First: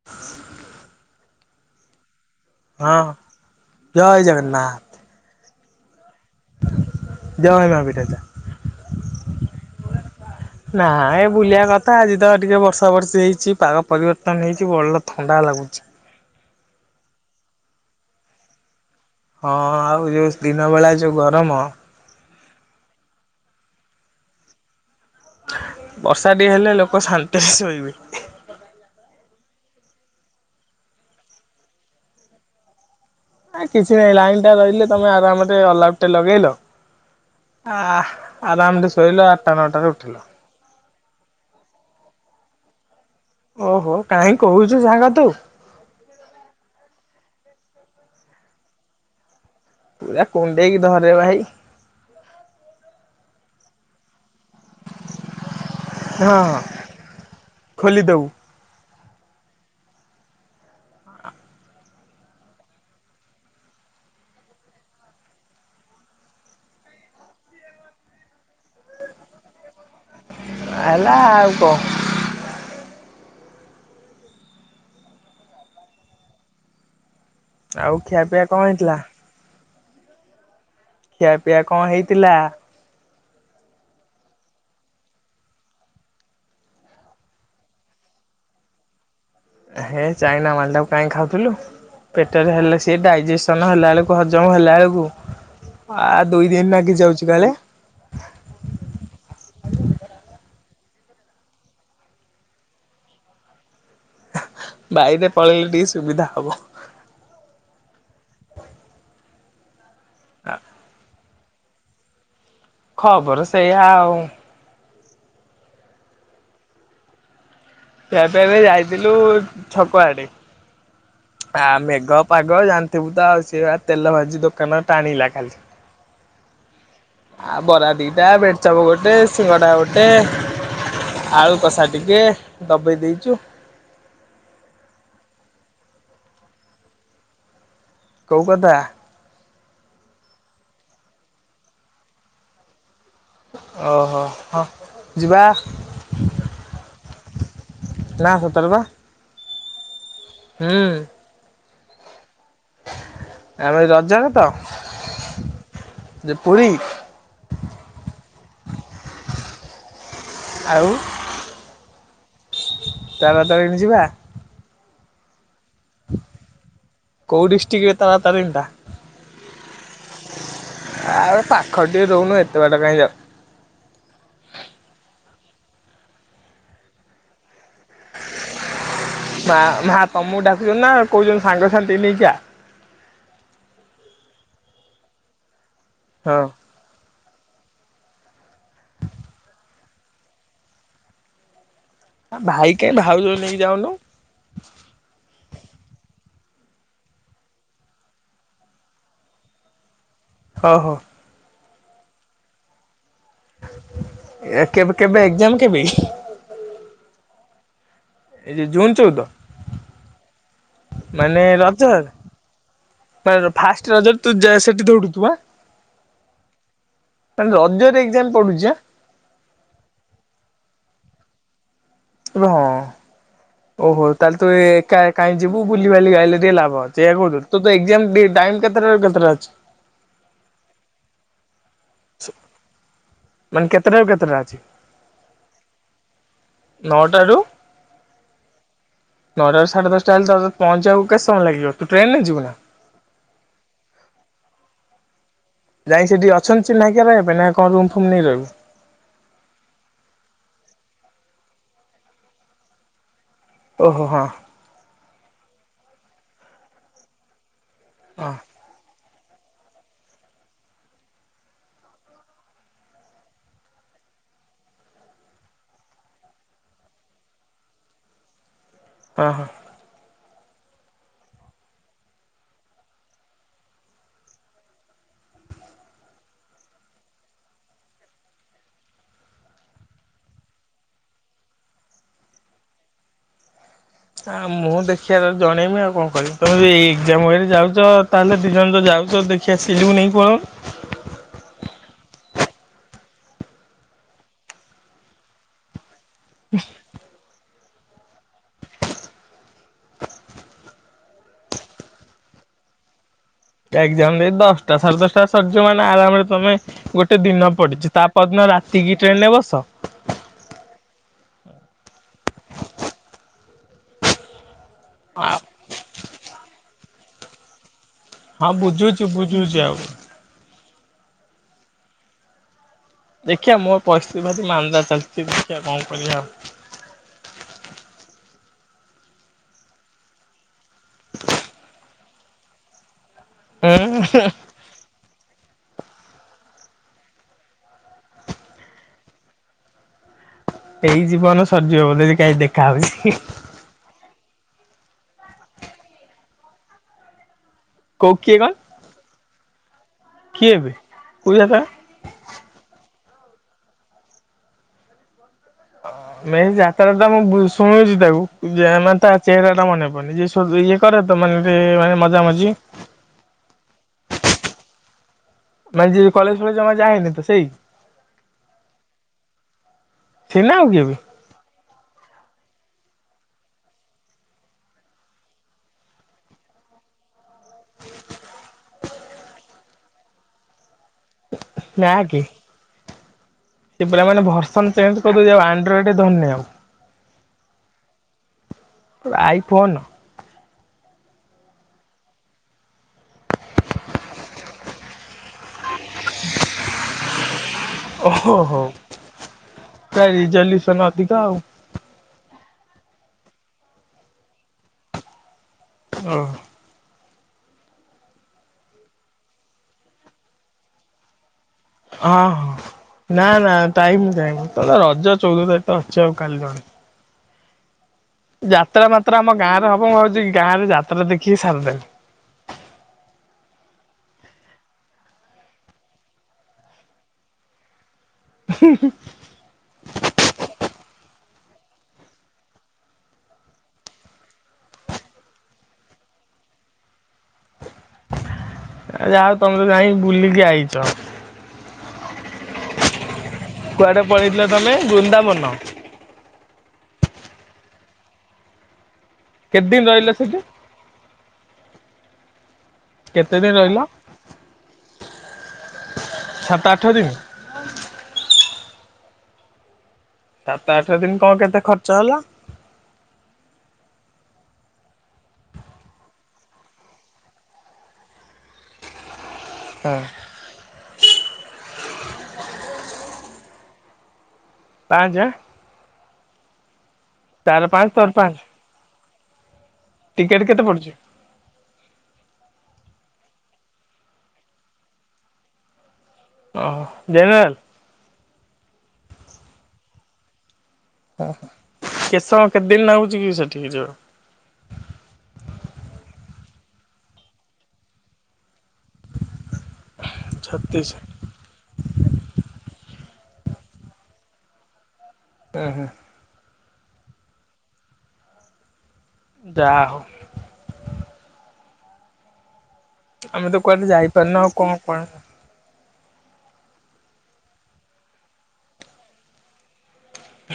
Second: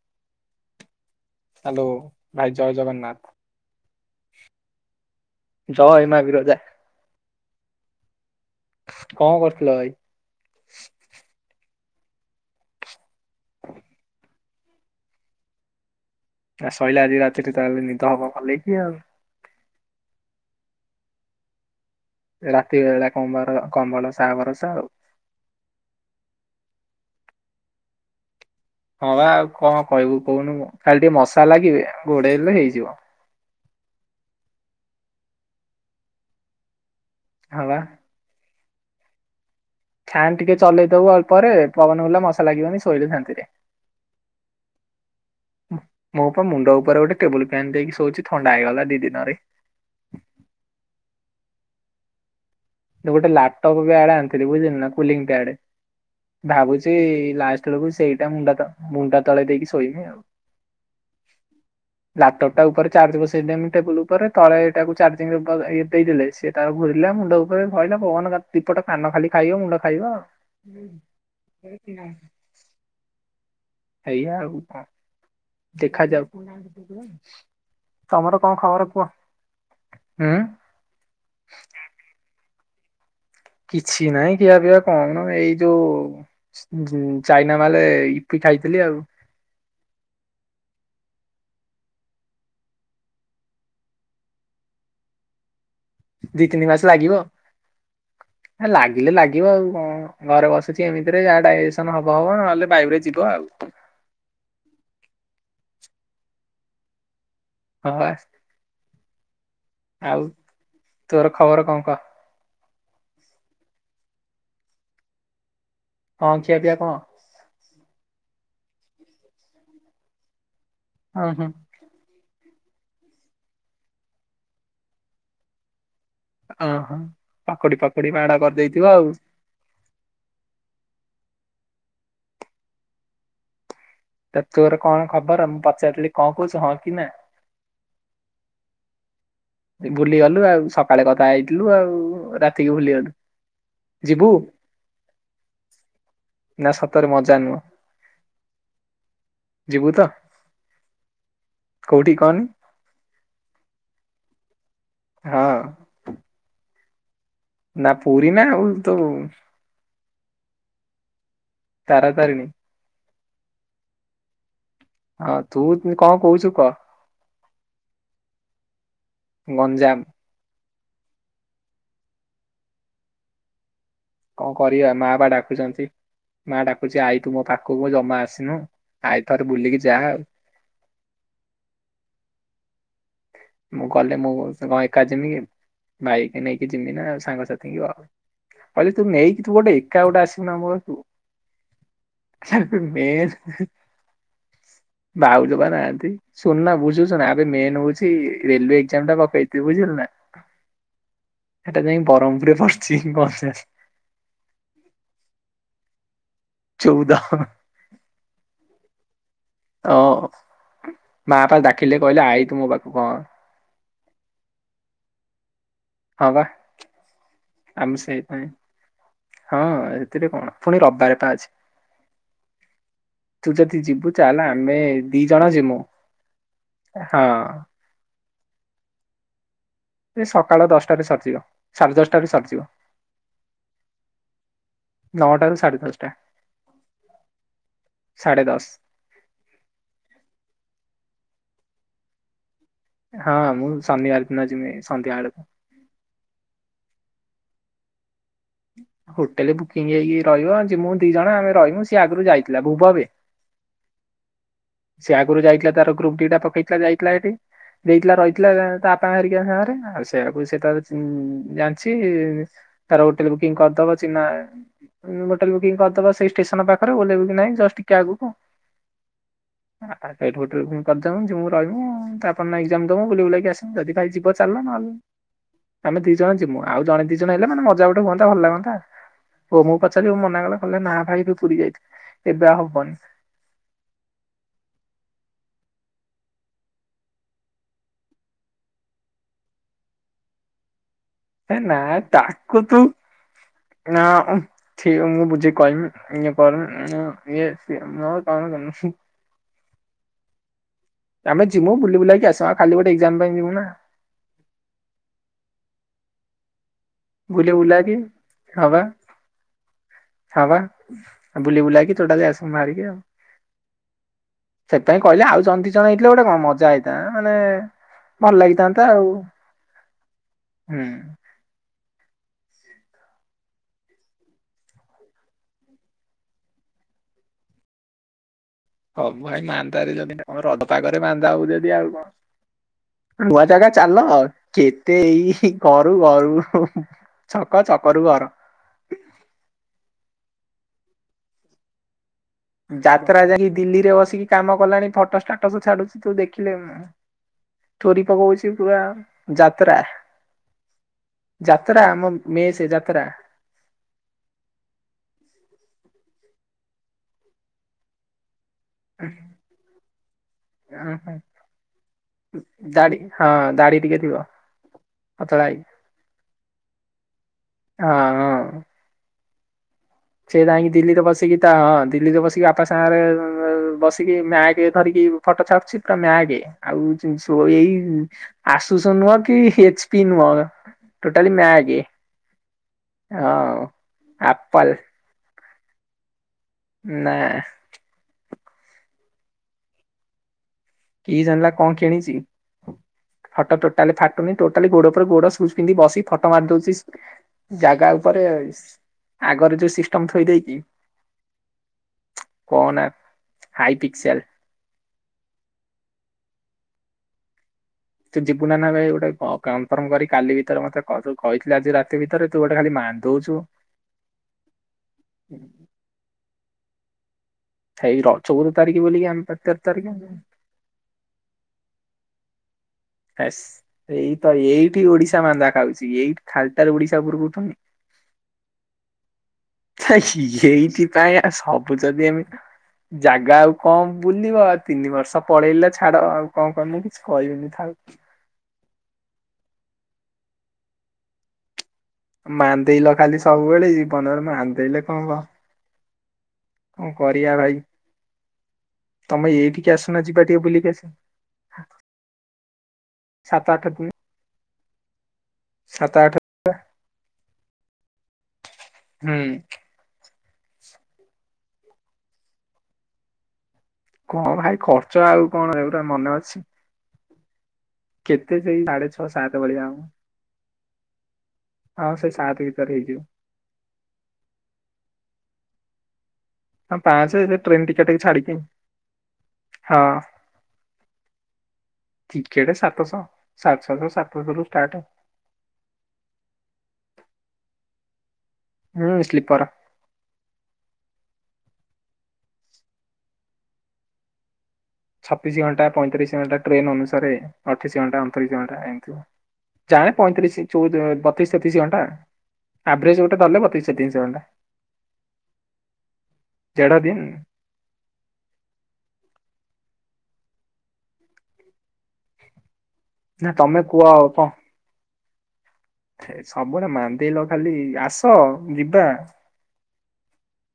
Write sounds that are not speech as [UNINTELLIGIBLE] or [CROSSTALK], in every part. [INAUDIBLE] Hello ଭାଇ ଜୟ ହଁ ଜଗନ୍ନାଥ ଜଏ ମା ବିରଜା। ଜୟ ମା ବିରଜା। କଣ କରୁଥିଲ ଭାଇ? ନା ଏ ବୁଲିବା କଥା ଆଜି ତ ଟିକେ ବର୍ଷା ବର୍ଷି ହେଇଛି ପାଗ ପରିବର୍ତ୍ତନ ହେଇଛି ଭଲ ଥଣ୍ଡା ଲାଗୁଛି। ଆ ଶୋଇଲେ ଆଜି ରାତିରେ ତାହେଲେ ନିଦ ହବ ଭଲେକି ଆଉ। ହଁ ଆଉ ଯୋଉ ଦିନ ବେଳା ଯୋଉ ଗରମ। ରାତି ବେଳା କମ୍ବର କମ୍ବଳ ଶହା ଭରଶା ଆଉ। ବର୍ଷାଟିକେ ହେଲେ ଲୋକ ଶାନ୍ତିରେ ଶୋଇବେ। ହଁ ବା ଆଉ କଣ କହିବୁ କହୁନୁ କାଲି ଟିକେ ମସା ଲାଗିବେ ଘୋଡେଇହେଲେ ହେଇଯିବ। ଆ କିଛି ନାହିଁ ଲାଇନ ଟା ରହିଲେ ତମେ ଆରାମରେ ଅଲ ଆଉଟ୍ ଟେ ଲଗେଇଲ ହଁ ବା। ଆ ଆରାମରେ ଶୋଇଲା ଆଠଟା ନଅଟାରେ ଉଠିବ। ଫ୍ୟାନ୍ ଟିକେ ଚଲେଇଦବ ଅଳ୍ପରେ ପବନ ବୁଲିଲେ ମସା ଲାଗିବନି ଶୋଇଲ ଶାନ୍ତିରେ। ଓହୋ କାହିଁ କହୁଛୁ ସାଙ୍ଗ ତୁ। ମୁଁ ପା ମୁଣ୍ଡ ଉପରେ ଗୋଟେ ଟେବୁଲ ଫ୍ୟାନ୍ ଦେଇକି ଶୋଉଛି ଥଣ୍ଡା ହେଇଗଲା ଦି ଦିନରେ। ପୁରା କୁଣ୍ଡେଇକି ଧରରେ ଭାଇ। ଗୋଟ ଲପଟପ୍ ବି ଆଡ଼େ ଆଣିଥିଲି ବୁଝିଲୁ। ହଁ [UNINTELLIGIBLE] ଭାବୁଛି ଲାଷ୍ଟ ବେଳକୁ ଖୋଲିଦବୁ ସେଇଟା ମୁଣ୍ଡା ତ ମୁଣ୍ଡା ତଳେ ଦେଇକି ଶୋଇମି ଆଉ। ଲାପଟପ୍ ଟା ଉପରେ ଚାର୍ଜ ବସେଇଲେମି ଟେବୁଲ ଉପରେ ତଳେଟାକୁ ଚାର୍ଜିଂ ଇଏ ଦେଇଦେଲେ ସିଏ ତାର ଘୁରିଲା ମୁଣ୍ଡଉ ଭହିଲ ପବନ ଦିପଟ କାନ ଖାଲି ଖାଇବ ମୁଣ୍ଡ ଖାଇବ ଆଉ। ହେଲା ଆଉ କଣ ଏଇଆା ଆଉ କଣ ଦେଖାଯାଉ। ଆଉ ଖିଆପିଆ ତମର କଣ ଖବର ହେଇଥିଲା? କୁହ ହୁଁ। ଖିଆ ପିଆ କଣ ହେଇଥିଲା? କିଛି ନହିଁ ଖିଆ ପିଆ କନ ଏଇ ଯୋଉ ଚାଇନା ମାଲେ ଇପି ଖାଇଥିଲି ଆଉ। ହେ ଚାଇନା ମାଲେଟାକୁ କାହିଁ ଖାଉଥିଲୁ। ପେଟରେ ହେଲେ ସିଏ ଡାଇଜେସନ୍ ହେଲା ବେଳକୁ ହଜମ ହେଲା ବେଳକୁ ଆ ଦି ଦୁଇ ଦିନ ଲାଗି ଯାଉଛି କାଳେ? ହେ ଲାଗିଲେ ଲାଗିବ ଆଉ କଣ। ଘରେ ବଶୁଛି ଏମିତିରେ ଯାହା ଡାଇଜେସନ୍ ହବ ହବ ନହେଲେ ବାୟୁରେ ଯିବ ଆଉ। ବାୟୁରେ ପଳେଇଲେ ଟିକେ ସୁବିଧା ହବ। ହଁ ଆତ୍। ଆଉ। ହ ତୋର ଖବର କଣ କ ଖବର ସେୟା ଆଉ। ହଁ ଖିଆ ପିଆ କଣ? କ୍ୟଫେ ଏବେ ଯାଇଥିଲୁ ଛକଆଡେ। ହଁ ହୁଁ। ଆ ମେଘ ପାଗ ଜାଣିଥିବୁ ତ ଆଉ ସେ ତେଲ ଭାଜି ଦୋକାନ ଟାଣିଲା ଖାଲି ଅ ହୋ। ଆଉ ବରା ଦିଟା ବେଟଚପ୍ ଗୋଟେ। ସିଙ୍ଗଡ଼ା ଗୋଟେ ଆଳୁ କଷା ଟିକେ ଦବେଇ ଦେଇଛୁ। ତ ତୋର କଣ ଖବର ମୁଁ ପଚାରଥିଲି କଣ କହୁଛୁ ହଁ କି ନା? କଉ କଥା? ବୁଲିଗଲୁ ଆଉ ସକାଳେ କଥା ହେଇଥିଲୁ ଆଉ ରାତିକି ଭୁଲିଗଲୁ। ଓହୋ ଯିବୁ ହଁ ଯିବା। ନା ସତରେ ମଜା ନୁହ ନା ସତରେ ବା ଯିବୁ ତ? ହୁଁ। କୋଉଠି କହନି? ଆମ ଏ ରଜରେ ତ ହଁ। ଯେ ପୁରୀ ନା ପୁରୀ ନା ଉଲ ତୁ ଆଉ? ତାରାତାରିଣୀ ତାରତାରିଣୀ ଯିବା? ହଁ ତୁ କଣ କହୁଛୁ କହ? କୋଉ ଡିଷ୍ଟିକରେ ତାରାତାରିଣୀ ଟା। ଗଞ୍ଜାମ। ଆବେ ପାଖରେ ଟିକେ ରହୁନୁ ଏତେ ବାଟ କାଇଁ ଯାଉ କଣ କରିବା ମା ବା ଡାକୁଛନ୍ତି ମା ଡାକୁଛି ଆଇ ତୁ ମୋ ପାଖକୁ ଜମା ଆସିନୁ। ଆଇ ଥରେ ମା ବୁଲିକି ମା ଯାଆ ଆଉ ତମକୁ ଡାକୁଛନ୍ତି ନା କହୁଛନ୍ତି ସାଙ୍ଗସାଥିକି ନେଇକି ଆ ମୁଁ ଗଲେ ମୁଁ ସେ ଏକା ଜମିକି ବାଇକି ହଁ ନେଇକି ଚିନି ନା ସାଙ୍ଗଥି ବ କହଲି ତୁ ନେଇକିଥିବୁ ତୁ ଗୋଟେ ଏକା ଗୋଟେ ଆସୁ ଆମର କୁ। ଭାଇ କାଇଁ ଭାଉଜ ମେଜ୍ ନେଇକି ଯାଉନୁ ଭାଉଜବା ନାହଁଆନ୍ତି ସୁନା ବୁଝୁଛୁନା ଆବେ ମେନ ହଉଛି ସେ ରେଲୱେ ଏକ୍ଜାମ ଟା ପକେଇଚି ବୁଝିଲ ନା? ହଁ ହଉ। ସେଟା ଯାଇଁ ବରହମପୁରେ ପଡ଼ିଛି ବର୍ଷେ। ଏ କେବେ କେବେ ଏକ୍ଜାମ କେବେ? ଚଉଦ ହ ଏଇ ଯଉ ଜୁନ୍ ଚଉଦ ହଁ ମା ମାନେ ପା ରଜ ଡାକିଲେ କହିଲେ ଆଇଛୁ ମୋ ପାଖକୁ ହଁ ଫାଷ୍ଟ ରଜ ତୁ ଯା ସେଠି ଦୌଡୁଥୁବୁ ଆଁ ହଁ ବା ମାନେ ରଜରେ ଆମ ଏକ୍ଜାମ ସେଇଥିପାଇଁ ପଡୁଛି ଆଁ ହଁ ଏଥିରେ କଣ ପୁଣି ରବିବାର ପା ଅଛି। ଇବେ ହଁ ଅ ତୁ ଯଦି ଓହୋ ଯିବୁ ତାହେଲେ ଚାଲେ ତୁ ଆମେ ଏକା ଏକା ଦି କାଇଁ ଜଣ ଯିବୁ ଯିମୁ ବୁଲିବାଲି ଆ ଇଲେ ଟିକେ ଲାଭ ଅଛି ଏଇଆ ହଁ କହୁଛୁ ତୋର ତ ଏକ୍ଜାମ ଡେ ଟାଇମ୍ କେତେଟା ରେ କେତେଟା ଅଛି। ସେ ସକାଳ ଦଶଟାରେ ସରିଯିବ ସାଢେ ଦଶଟାରେ ସରିଯିବ। ମାନେ କେତେଟାରୁ କେତେଟା ଅଛି ନଅଟାରୁ ସାଢେ ଦଶଟା ନଅଟାରୁ ସାଢ଼େ ଦଶ ନଅଟାରୁ ସାଢେ ଦଶଟା ହେଲେ ତ ପହଞ୍ଚିବାକୁ କେତେ ସମୟ ଲାଗିବ ତୁ ଟ୍ରେନରେ ଯିବୁ ନା ହଁ ମୁଁ ଶନିିବାର ଦିନ ଯିବି ସନ୍ଧ୍ୟା ବେଳକୁ ଯାଇକି ସେଠି ଅଛନ୍ତି ଚିହ୍ନା କିଏ ରହିବା ପାଇଁ ନା କଣ ରୁମ୍ ଫୁମ୍ ନେଇ ରହିବୁ। ହୋଟେଲ ବୁକିଂ ହେଇକି ରହିବ ଯେ ମୁଁ ଦି ଜଣ ଆମେ ରହିବୁ ସିଏ ଆଗରୁ ଯାଇଥିଲା ଭୁବବେ [INAUDIBLE] ଓହୋ ହୋ ହଁ ସେ ଆଗରୁ ଯାଇଥିଲା ତାର ଗ୍ରୁପ ଦିଟା ପକେଇଥିଲା ଯାଇଥିଲା ସେଠିକି ଦେଇଥିଲା ହଁ ରହିଥିଲା ଆ ତା ହେରିକା ସାଙ୍ଗରେ ଆଉ ସେଆକୁ ସେତ ଉ ଜାଣିଛି ତାର ଟ୍ ଥିଲେ ବୁକିଂ କରିଦବ ଚିହ୍ନା ହୋଟେଲ ବୁକିଂ କରିଦବା ସେଇ ଷ୍ଟେସନ ପାଖରେ ଓ୍ଲବୁ କି ନାଇଁ ଜଷ୍ଟ ଟିକେ ଆଗକୁ ହଁ ହଁ କରିଦବୁ ଯୁଁ ରହିବୁ ଆପଣ ଏଜାମ ଦବେ ବୁଲାକି ଆସେ ଯଦି କାଲି ଯିବା ଚାଲ ନହେଲେ ଆମେ ଦି ଜଣ ଯିମୁ ଆଉ ଜଣେ ଦି ଜଣ ହେଲେ ମାନେ ମଜା ମଜି ହୁନ୍ତା ଭଲ ଲାଗନ୍ତା ହୋ ମୁଁ ପଚାରିଲି ମନା କଲେ କହେ ନା ଭାଇ ଏ ପୁରୀ ଯାଇଥିଲି ଏବେ ଆଉ ହବନି ଆ ମୁଁ ଦେଖିବାରେ ଜଣେଇବି ଆଉ କଣ କରିବି ତମେ ଏଇ ଏକ୍ଜାମରେ ଯାଉଛ ତାହେଲେ ଦି ଜଣ ଯାଉଛ ଦେଖ ଖିଆ ସିଲୁକୁ ନେଇକି ପଳଉନୁ ହେ ନା ତାକୁ ତୁ ନା ଥିର ମୁଁ ବୁଝେଇ କହମି ଇ ପର [UNINTELLIGIBLE] ଆମେ ଯିମୁ ବୁଲି ବୁଲକି ଆସ ଆ ଖାଲି ଗୋଟେ ଏକ୍ଜାମ ପାଇଁ ଯିବୁ ନା ଏଜାମ ଦେଇ ଦଶଟା ସାଢେ ଦଶଟା ସରିଯିବ ମାନେ ଆରାମରେ ତମେ ଗୋ ଗୋଟେ ଦିନ ବୁଲି ପଡ଼ିଛି ବୁଲାକି ତା ପରଦିନ ରାତିକି ଟ୍ରେନରେ ବସ ହଁବା ବୁଲି ବୁଲାକି ଥଟା ଯ ଆସ ମାରିକ ଆଉ ସେପାଇଁ କହିଲେ ଆ ଆଉ ଜଣେ ଦି ଜଣ ହେଇଥିଲେ ଗୋଟେ କଣ ମଜା ହେଇଥା ମାନେ ଭଲ ହଁ ଲାଗିଥାନ୍ତା ବୁଝୁଛୁ ଆଉ ବୁଝୁଛି ଆଉ। ହୁଁ ଦେଖିବା ମୋର ପରିସ୍ଥିତି ଭାରି ମାନ୍ଦା ଚାଲିଛି ଦେଖିବା କଣ କରିବାଉ ହବୁ ଭାଇ ମାନ୍ଦାରେ ଯଦି କଣ ରଜ ପାାଗରେ ମାନ୍ନ୍ଦା ହବ ଯଦି ଆଉ କଣ ନୂଆ ଜାଗା ଚାଲ ହୁଁ ଆଉ କେତେ ଏଇ ଘରୁ ଘରୁ ଛକ ଛକରୁ ଘର ଏଇ ଜୀବନ ସରିଯିବ ବ ଯଦି କାଇହିଁ ଦେଖ ଯାତ୍ରା ଯାଇକି ଦିଲ୍ଲୀରେ ବସିକି କାମ କଲାଣି ଫଟୋ ଷ୍ଟାଟସ ଛାଡୁଛି ତୁ ଦେଖିଲେ ମୁ ଥୋରି କୋଉ କିଏ ପକଉଛି କଣ ପୁରା ଯାତ୍ରା କିଏ ଏବେ? କୋଉ ଯାତ୍ରା ଆମ ମେ ସେ ଯାତ୍ରା ମ ଯାତ୍ରା ତ ମୁଁ ବୁ ଶୁଣୁଛି ତାକୁ ଇଏ ମାନେ ତ ଚେହେରା ଟା ମନେ ପଡୁନି ଯ ଇଏ କରେ ତ ମାନେ ମାନେ ମଜା ମଜି ଦାଢି ହଁ ଦାଢି ଟିକେ ଥିବ ପତଳା ହେଇକି। ମାନେ ଯେ କଲେଜ ଫଲେଜ ଆମର ଯାଏନି ତ ସେଇ ଆଁ ସେ ନା ଆଉ ଯାଇଁକି କିଏ ବେ ଦିଲ୍ଲୀରେ ବସିକି। ତ ହଁ ଦିଲ୍ଲୀରେ ବସିକି ବାପା ସାଙ୍ଗରେ ବସିକି ମ୍ୟାଗେ ଧରିକି ଫଟୋ ଛାଡ଼ୁଛି ତ ମ୍ୟାଗେ ଆଉ ଜିନ୍ ସ ଏଇ ଆଶୁଷ ନୁହଁ କି ଏଚ ପି ନୁହଁ। ଟୋଟାଲି ମ୍ୟାଗେ ନା କି ହଁ। ସେ ପିଲା ମାନେ ଆପଲ ଭର୍ସନ ଚେଞ୍ଜ କରିଦେଉଚି ଆଣ୍ଡ୍ରଏଡ ଧରନୁ ଆଉ। ନା। IPhone. କିଏ ଜାଣିଲା କଣ କିଣିଚି? ଫଟୋ ଟୋଟାଲି ଫାଟୁନି ଟୋଟାଲି ଗୋଡ ଉପରେ ଗୋଡ ସୁ ପିନ୍ଧି ବସି ଫଟ ମାରି ଦଉଚି। ଜାଗା ଉପରେ ଓହୋ ହୋ ଆଗରେ ଯୋଉ ପୁରା ସିଷ୍ଟମ ଥୋଇ ଦେଇକି। ରିଜଲ୍ୟୁସନ ଅଧିକ ଆଉ କହନା ହାଇ ପିକସିଆଲ। ଓଁ ତୁ ଯିବୁ ନା ନା ଭାଇ ଗୋଟେ ଙ୍କ କନଫର୍ମ କରି କାଲି ଭିତରେ ମତେ କହସବୁ। କହିଥିଲି ଆଜି ରାତ୍ ହଁ ହଁ ନା ନା ଟାଇମ କାଇଁ ତ ରଜ ଚଉଦ ତାରିଖ ଅଛି ଆଉ କାଲି କଣ। ହେଇ ର ଯାତ୍ରା ମାତ୍ରା ଆମ ଗାଁ ରେ ହବ ମୁଁ ଭାବୁଛି ଗାଁ ରେ ଯାତ୍ରା ଦେଖିକି ସାରିଦେମି। ଆ ଏଇ ତ ଏଇଠି ଓଡିଶା ମାନ୍ଦା ଖାଉଛି ଏଇଠି ଖାଲଟାର ଓଡିଶା ଉପୂରକୁ ଉଠୁନି। ହୁଁହୁଁ। ଏଇଥିପାଇଁ ଆ ସବୁ ଯଦି ଏମିତ୍। ଜାଗା ଆଉ କଣ ବୁଲିବ ଆଉ ତିନି ବର୍ଷ ପଳେଇଲେ ଛାଡ ଆଉ କଣ କି କିଛି କହିବିନି ଥାଉ। ଯାହଉ ତମେ ତ ଯାଇକି ବୁଲିକି ଆଇଚ। ମାନ୍ଦେଇଲ ଖାଲି ସବୁବେଳେ କୁଆଡେ ଜୀବନରେ ପଳେଇଥିଲ ତମେ ମାନ୍ଦେଇଲେ କଣ ହବ। ବୃନ୍ଦାବନ କଣ କରିବା ଭାଇ। ତମେ କେତେ ଏଇଠିକି ଦିନ ଆଶୁନା ରହିଲ ଯିବା ସେଠି ଟିକେ ବୁଲିକି ଆସ। କେତେ ଦିନ ରହିଲ। ସାତ ଆଠ ସାତ ଆଠ ଦିନ। ହୁଁ। ସାତ, ଆଠ ଦିନ କଣ କେତେ ଖର୍ଚ୍ଚ ହେଲା? କଣ ଭାଇ ଖର୍ଚ୍ଚ ଆଉ କଣ ଏଗୁରା ମନେ ଅଛି। କେତେ ସେଇ ସାଢେ ଛଅ, ସାତେ ଭଳିଆ ହବ। ହଁ ଆଉ ସେ ସାତ ଭିତରେ ହେଇଯିବ। ପାଞ୍ଚେ ଆଁ। ହଁ ପାଞ୍ଚେ ଯେ, ସେ ତାର ଟ୍ରେନ ପାଞ୍ଚ ଟିକେଟ କୁ ତୋର ପାଞ୍ଚ ଛାଡିକି। ହଁ ଟିକେଟ କେତେ ପଡୁଛି? ଟିକେଟେ ସାତଶହ ସାଢ଼େ ଛଅ ରୁ ସାତଶରୁ ଷ୍ଟାର୍ଟ। ଓହ [UNINTELLIGIBLE] ହୁଁ, ସ୍ଲିପର। ଉହୁଁ କେତେ ସମୟ, କେତେଦିନ ଲାଗୁଛି କି ସେଠିକି ଯିବକୁ? ଛବିଶି ଘଣ୍ଟା, ପଇଁତିରିଶି ଘଣ୍ଟା ଟ୍ରେନ ଅନୁସାରେ ଅଠେଇଶି ଘଣ୍ଟା, ଅଣତିରିଶି ଘଣ୍ଟା ଏମିତି। ଯାହା ହେନେ ପଇଁତୀରିଶି ଚୋଉଦ ଛତିଶ ବ୍ ବତିଶ, ତେତିଶ ଘଣ୍ଟା ଆଭରେଜ ଗୋଟେ ଧରଲେ ବତିଶ, ତେତିଶ ଘଣ୍ଟା। ଉଁ, ହୁଁ। ଦେଢ଼ ଦିନ ଯାହାହଉ। ନା ଆମେ ତ ତମେ କୁହ କୁଆଡେ ଆଉ ଯାଇପାରୁନୁ, ଆଉ କଣ କ ସବୁବେଳେ ମାନ୍ଦେଇଲ ଖାଲି, ଆସ ଯିବା।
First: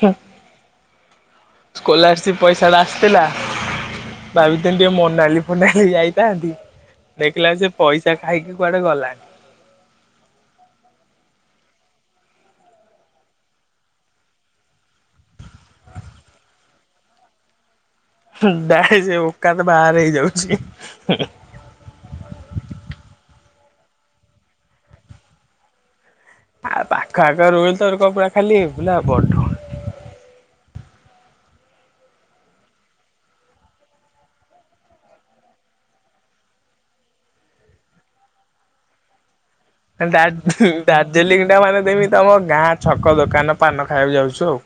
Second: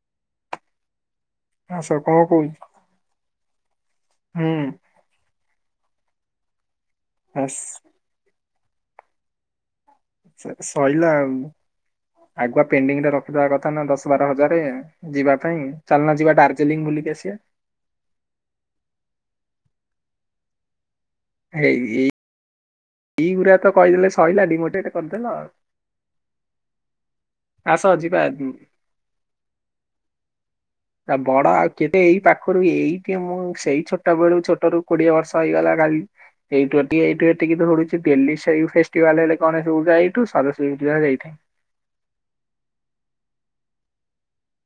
ହୁଁ। ଆସ କଣ ସ୍କୋଲାରସିପ କହୁଛ ପଇସା ଟା ଆସିଥିଲା। ହୁଁ ଭାବିିଥିଲି ଟିକେ ମୋନାଲି ମୋନାଲି ଯାଇଥାନ୍ତି, ଦେଖିଲା ବାସ ଆସିକି ସେ ପଇସା ଖାଇକି କୁଆଡେ ଗଲାଣି। ସେ ସଇଲା ଆଉ ଆଗୁଆ ପେଣ୍ଡିଂ ରେ ରଖିଥିବା କଥା ନା ଦଶ, ବାର ହଜାରେ। ଯିବା ପାଇଁ? ଚାଲୁନା ଯିବା ଡାର୍ଜିଲିଂ ବୁଲିକି ଆସିବା। ହୁଁ, ଡାଇ ସେ ଓକାତ ବାହାରେ ହେଇଯାଉଛି। ହୁଁ ଏଇ, ଇ ଇ ଗୁୁରା ତ କହିଦେଲେ ସରିଲା ଡିମୋଟିଟେ କରିଦେଲ। ଆଉ ପାଖ ଆଖ ରହିଲେ ଆସ ତୋର ତ ଯିବା ପୁରା ଖାଲି ବୁଲା ବଡ ଆ ବଡ ଆଉ କେତେ ଏଇ ପାଖରୁ ଏଇଠି ମୁଁ, ସେଇ ଛୋଟ ବେଳୁ ଛୋଟରୁୁ କୋଡିଏ ବର୍ଷ ହେଇଗଲା ଖାଲି ଏଇଠୁ ଏତିକି ଏଇଠୁ ଗଡୁଛି ଡେଲି ଶେଇ ଫେଷ୍ଟିଭାଲ ହେଲେ ଗଣେଷ ପୂଯା ଡାର ଡାର୍ଜିଲିଂ ଟା ମାନେ ଯେମିତି, ଆମ ଗାଁ ଛକ ଦୋକାନ। ପାନ ଖାଇବାକୁ ଯାଉଛୁ ଆଉ।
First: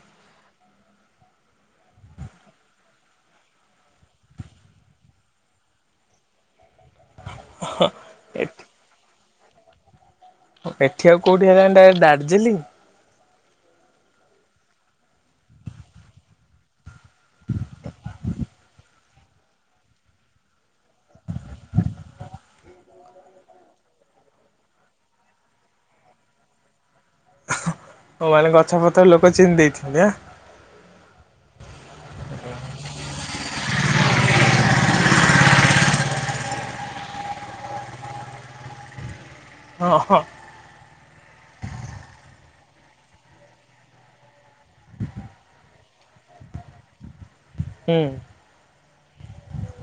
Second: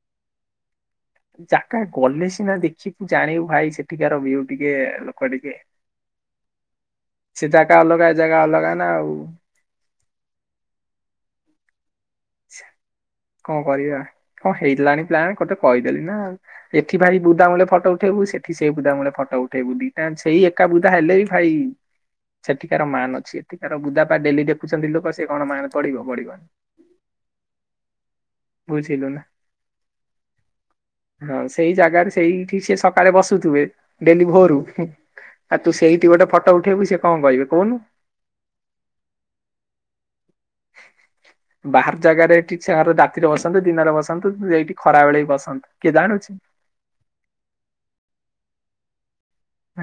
ଜାଗା ଗଲେ ସିନା ଦେଖିବୁ, ଜାଣିବୁ ଭାଇ ସେଠିକାର ଭିଉ ଟିକେ ଲୋକ ଟିକେ ସେ ଜାଗା ଅଲଗା ଏ ଜାଗା ଏଠି ଅଲଗା ନା ଆଉ। ଏଠି ଆଉ କୋଉଠି ହେଲାନି, ଡାଇରେକ୍ଟ ଦାର୍ଜିଲିଂ? କଣ କରିବା କଣ ହେଇଲାଣି ପ୍ଲାନ୍ ଗୋଟେ କହିଦେଲି ନାଉ। ଏଠି ଭାଈ ବୁଦାମୂଳେ ଫଟ ଉଠେଇବୁ ସେଠି ସେ ବୁଦାମୂଳେ ଫଟୋ ଉଠେଇବୁ ଦିଟା ଯାକ ସେଇ ଏ ଏକା ବୁଦା ହେଲେ ବି ଭାଇ ସେଠିକାର ମାନ ଅଛି। ଏଠିକାର ବୁଦାପା ଡେଲି ଦେଖୁଛନ୍ତି, ଲୋକ ସେ କଣ ମାନ ପଢିବ ବଢ଼ିବ। ହଉ ମାନେ ଗଛପତ୍ର ବୁଝିଲୁ ନା ଲୋକ ଚିହ୍ନି ଦେଇଛନ୍ତି। ଆଁ ହଁ, ସେଇ ଜାଗାରେ ସେଇଠି ସେ ସକାଳେ ବସୁଥିବେ ଡେଲି ଭୋରୁ ଆ ତୁ ସେଇଠି ଗୋଟେ ଫଟୋ ଉଠେଇବୁ, ସେ କଣ କହିବେ କହୁନୁ? ହଁ ହଁ। ବାହାର ଜାଗାରେ ଏଠି ଛାର ରାତିରେ ବସନ୍ତୁ, ଦିନରେ ବସନ୍ତୁ ଏଇଠି ଖରା ବେଳେ ବି ବସନ୍ତୁ କେ ଜାଣୁଛି ହୁଁ।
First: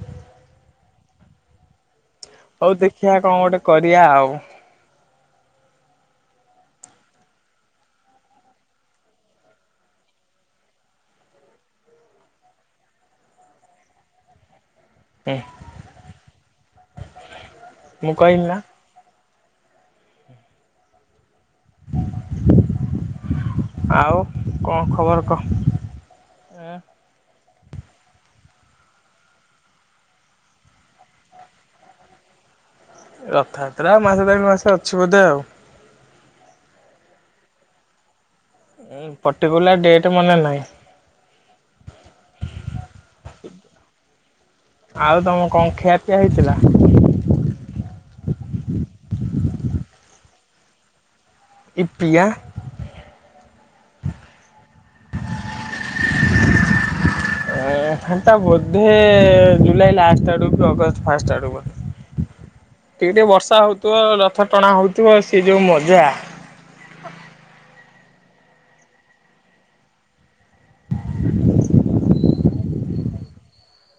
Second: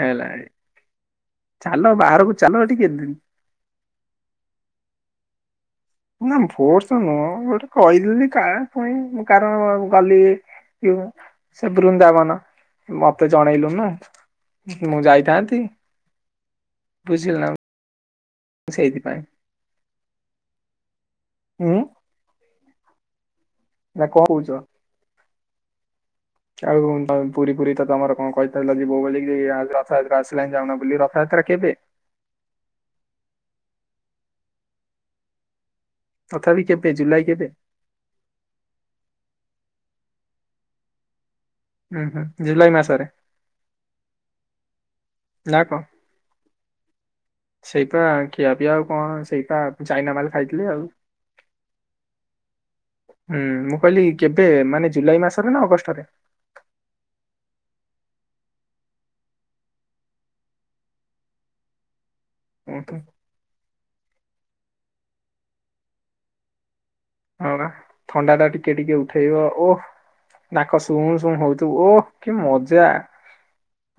ଏଲ ଆଇ ଚାଲ ବାହାରକୁ ହଉ ଟିକେ ଦେଖିବା କଣ ଗୋଟେ କରିବା ଆଉ। ନା ଫୋର୍ସ ନୁହଁ ଗୋଟେ କହିଦେ କା ପୁଣି କାରଣ ଗଲି କି ମୁଁ ସେ ବୃନ୍ଦାବନ ମୋତେ ଜଣେଇଲୁନି ମୁଁ ହୁଁ ଯାଇଥାନ୍ତି ବୁଝିଲୁ ନା ମୁଁ କହିଲି ନାଁ ସେଇଥିପାଇଁ ଉଁୁ। ନା ଆଉ କଣ କହୁଛ? କଣ ଖବର କହ? ଆଉ ପୁରୀ ଫୁରୀ ତ ତମର କଣ କହିଥିଲା ଯେ [UNINTELLIGIBLE] ରଥଯାତ୍ରା ଆସିଲାନ ଯାଉନ ବୁଲି ରଥଯାତ୍ରା କେବେ? ରଥଯାତ୍ରା ମାସ ଦେଢ ମାସ ଅଛି ବୋଧେ ଆଉ ତଥାପି କେବେ ଜୁଲାଇ କେବେ? ଉଁ ପର୍ଟିକୁଲାର ଡେଟ୍ ମନେ ନାହିଁ। ଉହୁଁ ଜୁଲାଇ ମାସରେ ଆଉ ତମର କଣ ଖିଆପିଆ ହେଇଥିଲା? ସେଇପା ଖିଆ ପିଆ ଆଉ କଣ ସେଇଟା ଚାଇନା ମାଲ ଖାଇଥିଲି ଆଉ। ଇପି ଆ ହୁଁ ମୁଁ କହିଲି କେବେ ମାନେ ଜୁଲାଇ ମାସରେ ନା ଅଗଷ୍ଟରେ? ଏଁ ହେଟା ବୋଧେ ଜୁଲାଇ ଲାଷ୍ଟ ଆଡକୁ କି ଅଗଷ୍ଟ ଫାଷ୍ଟ ଆଡକୁ ବ ଉଁ ଟିକେ ହୁଁ ଟିକେ ବର୍ଷା ହଉଥିବ ରଥ ଟଣା ହଉଥିବ ସେ ଯୋଉ ମଜା ଆଉ ନା ଥଣ୍ଡା ଟା ଟିକେ ଟିକେ ଉଠେଇବ ଓ ନାକ ଶୁଁ ଶୁଁ ହୋଉଥିବୁ ଓହ କି ମଜା।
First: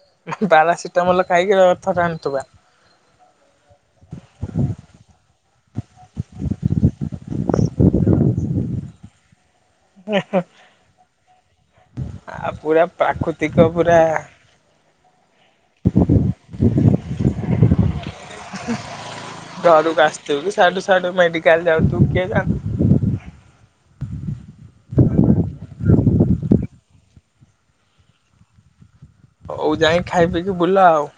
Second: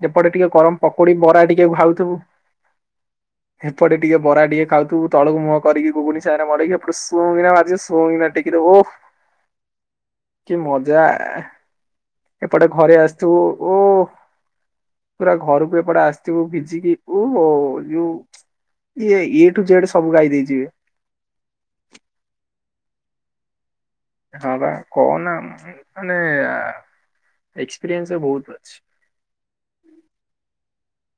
ଏପଟେ ଟିକେ ଗରମ ପକୋଡି ପାରାସିଟାମଲ ବରା ଖାଇକି ଟିକେ ରଥ ଘାଉଥୁବୁ। ଟାଣୁଥିବା। ହେପଟେ ଟିକେ ବରା ଟିକେ ଖାଉଥୁବୁ ତଳକୁ ମୁହଁ କରିକି ଗୁଗୁନି ସାଙ୍ଗରେ ମଡେଇିକି ଏପଟେ ଶୁଁ କିନା [UNINTELLIGIBLE] ଶୁଁ କିନା ଟେକି ଦବ ଓହ୍ କି ମଜା। ଆଉ ଏପଟେ ପୁରା ଘରେ ଆସଥିବୁ ପ୍ରାକୃତିକ ପୁରା ଓ ପୁରା ଘରୁକୁ ତୁ ଏପଟେ ଆସିଥିବୁ ଭିଜିକି ଓହୋ ଯୋଉ ଇଏ ଏ ଠୁ ଜେଡ ସବୁ ଗାଇ ଦେଇେଯିବେ। ସିୟାଡୁ ମେଡିକାଲ୍ ଯାଉଥୁବୁ କିଏ ଜାଣେ। ହଁ ବା କହନା ମାନେ ଏକ୍ସପିରିଏନ୍ସ ବୋହୁତ ଅଛି। ହୋଉ ଯାଇକିଁ ଖାଇ ପିଇକି ବୁଲ ଆଉ।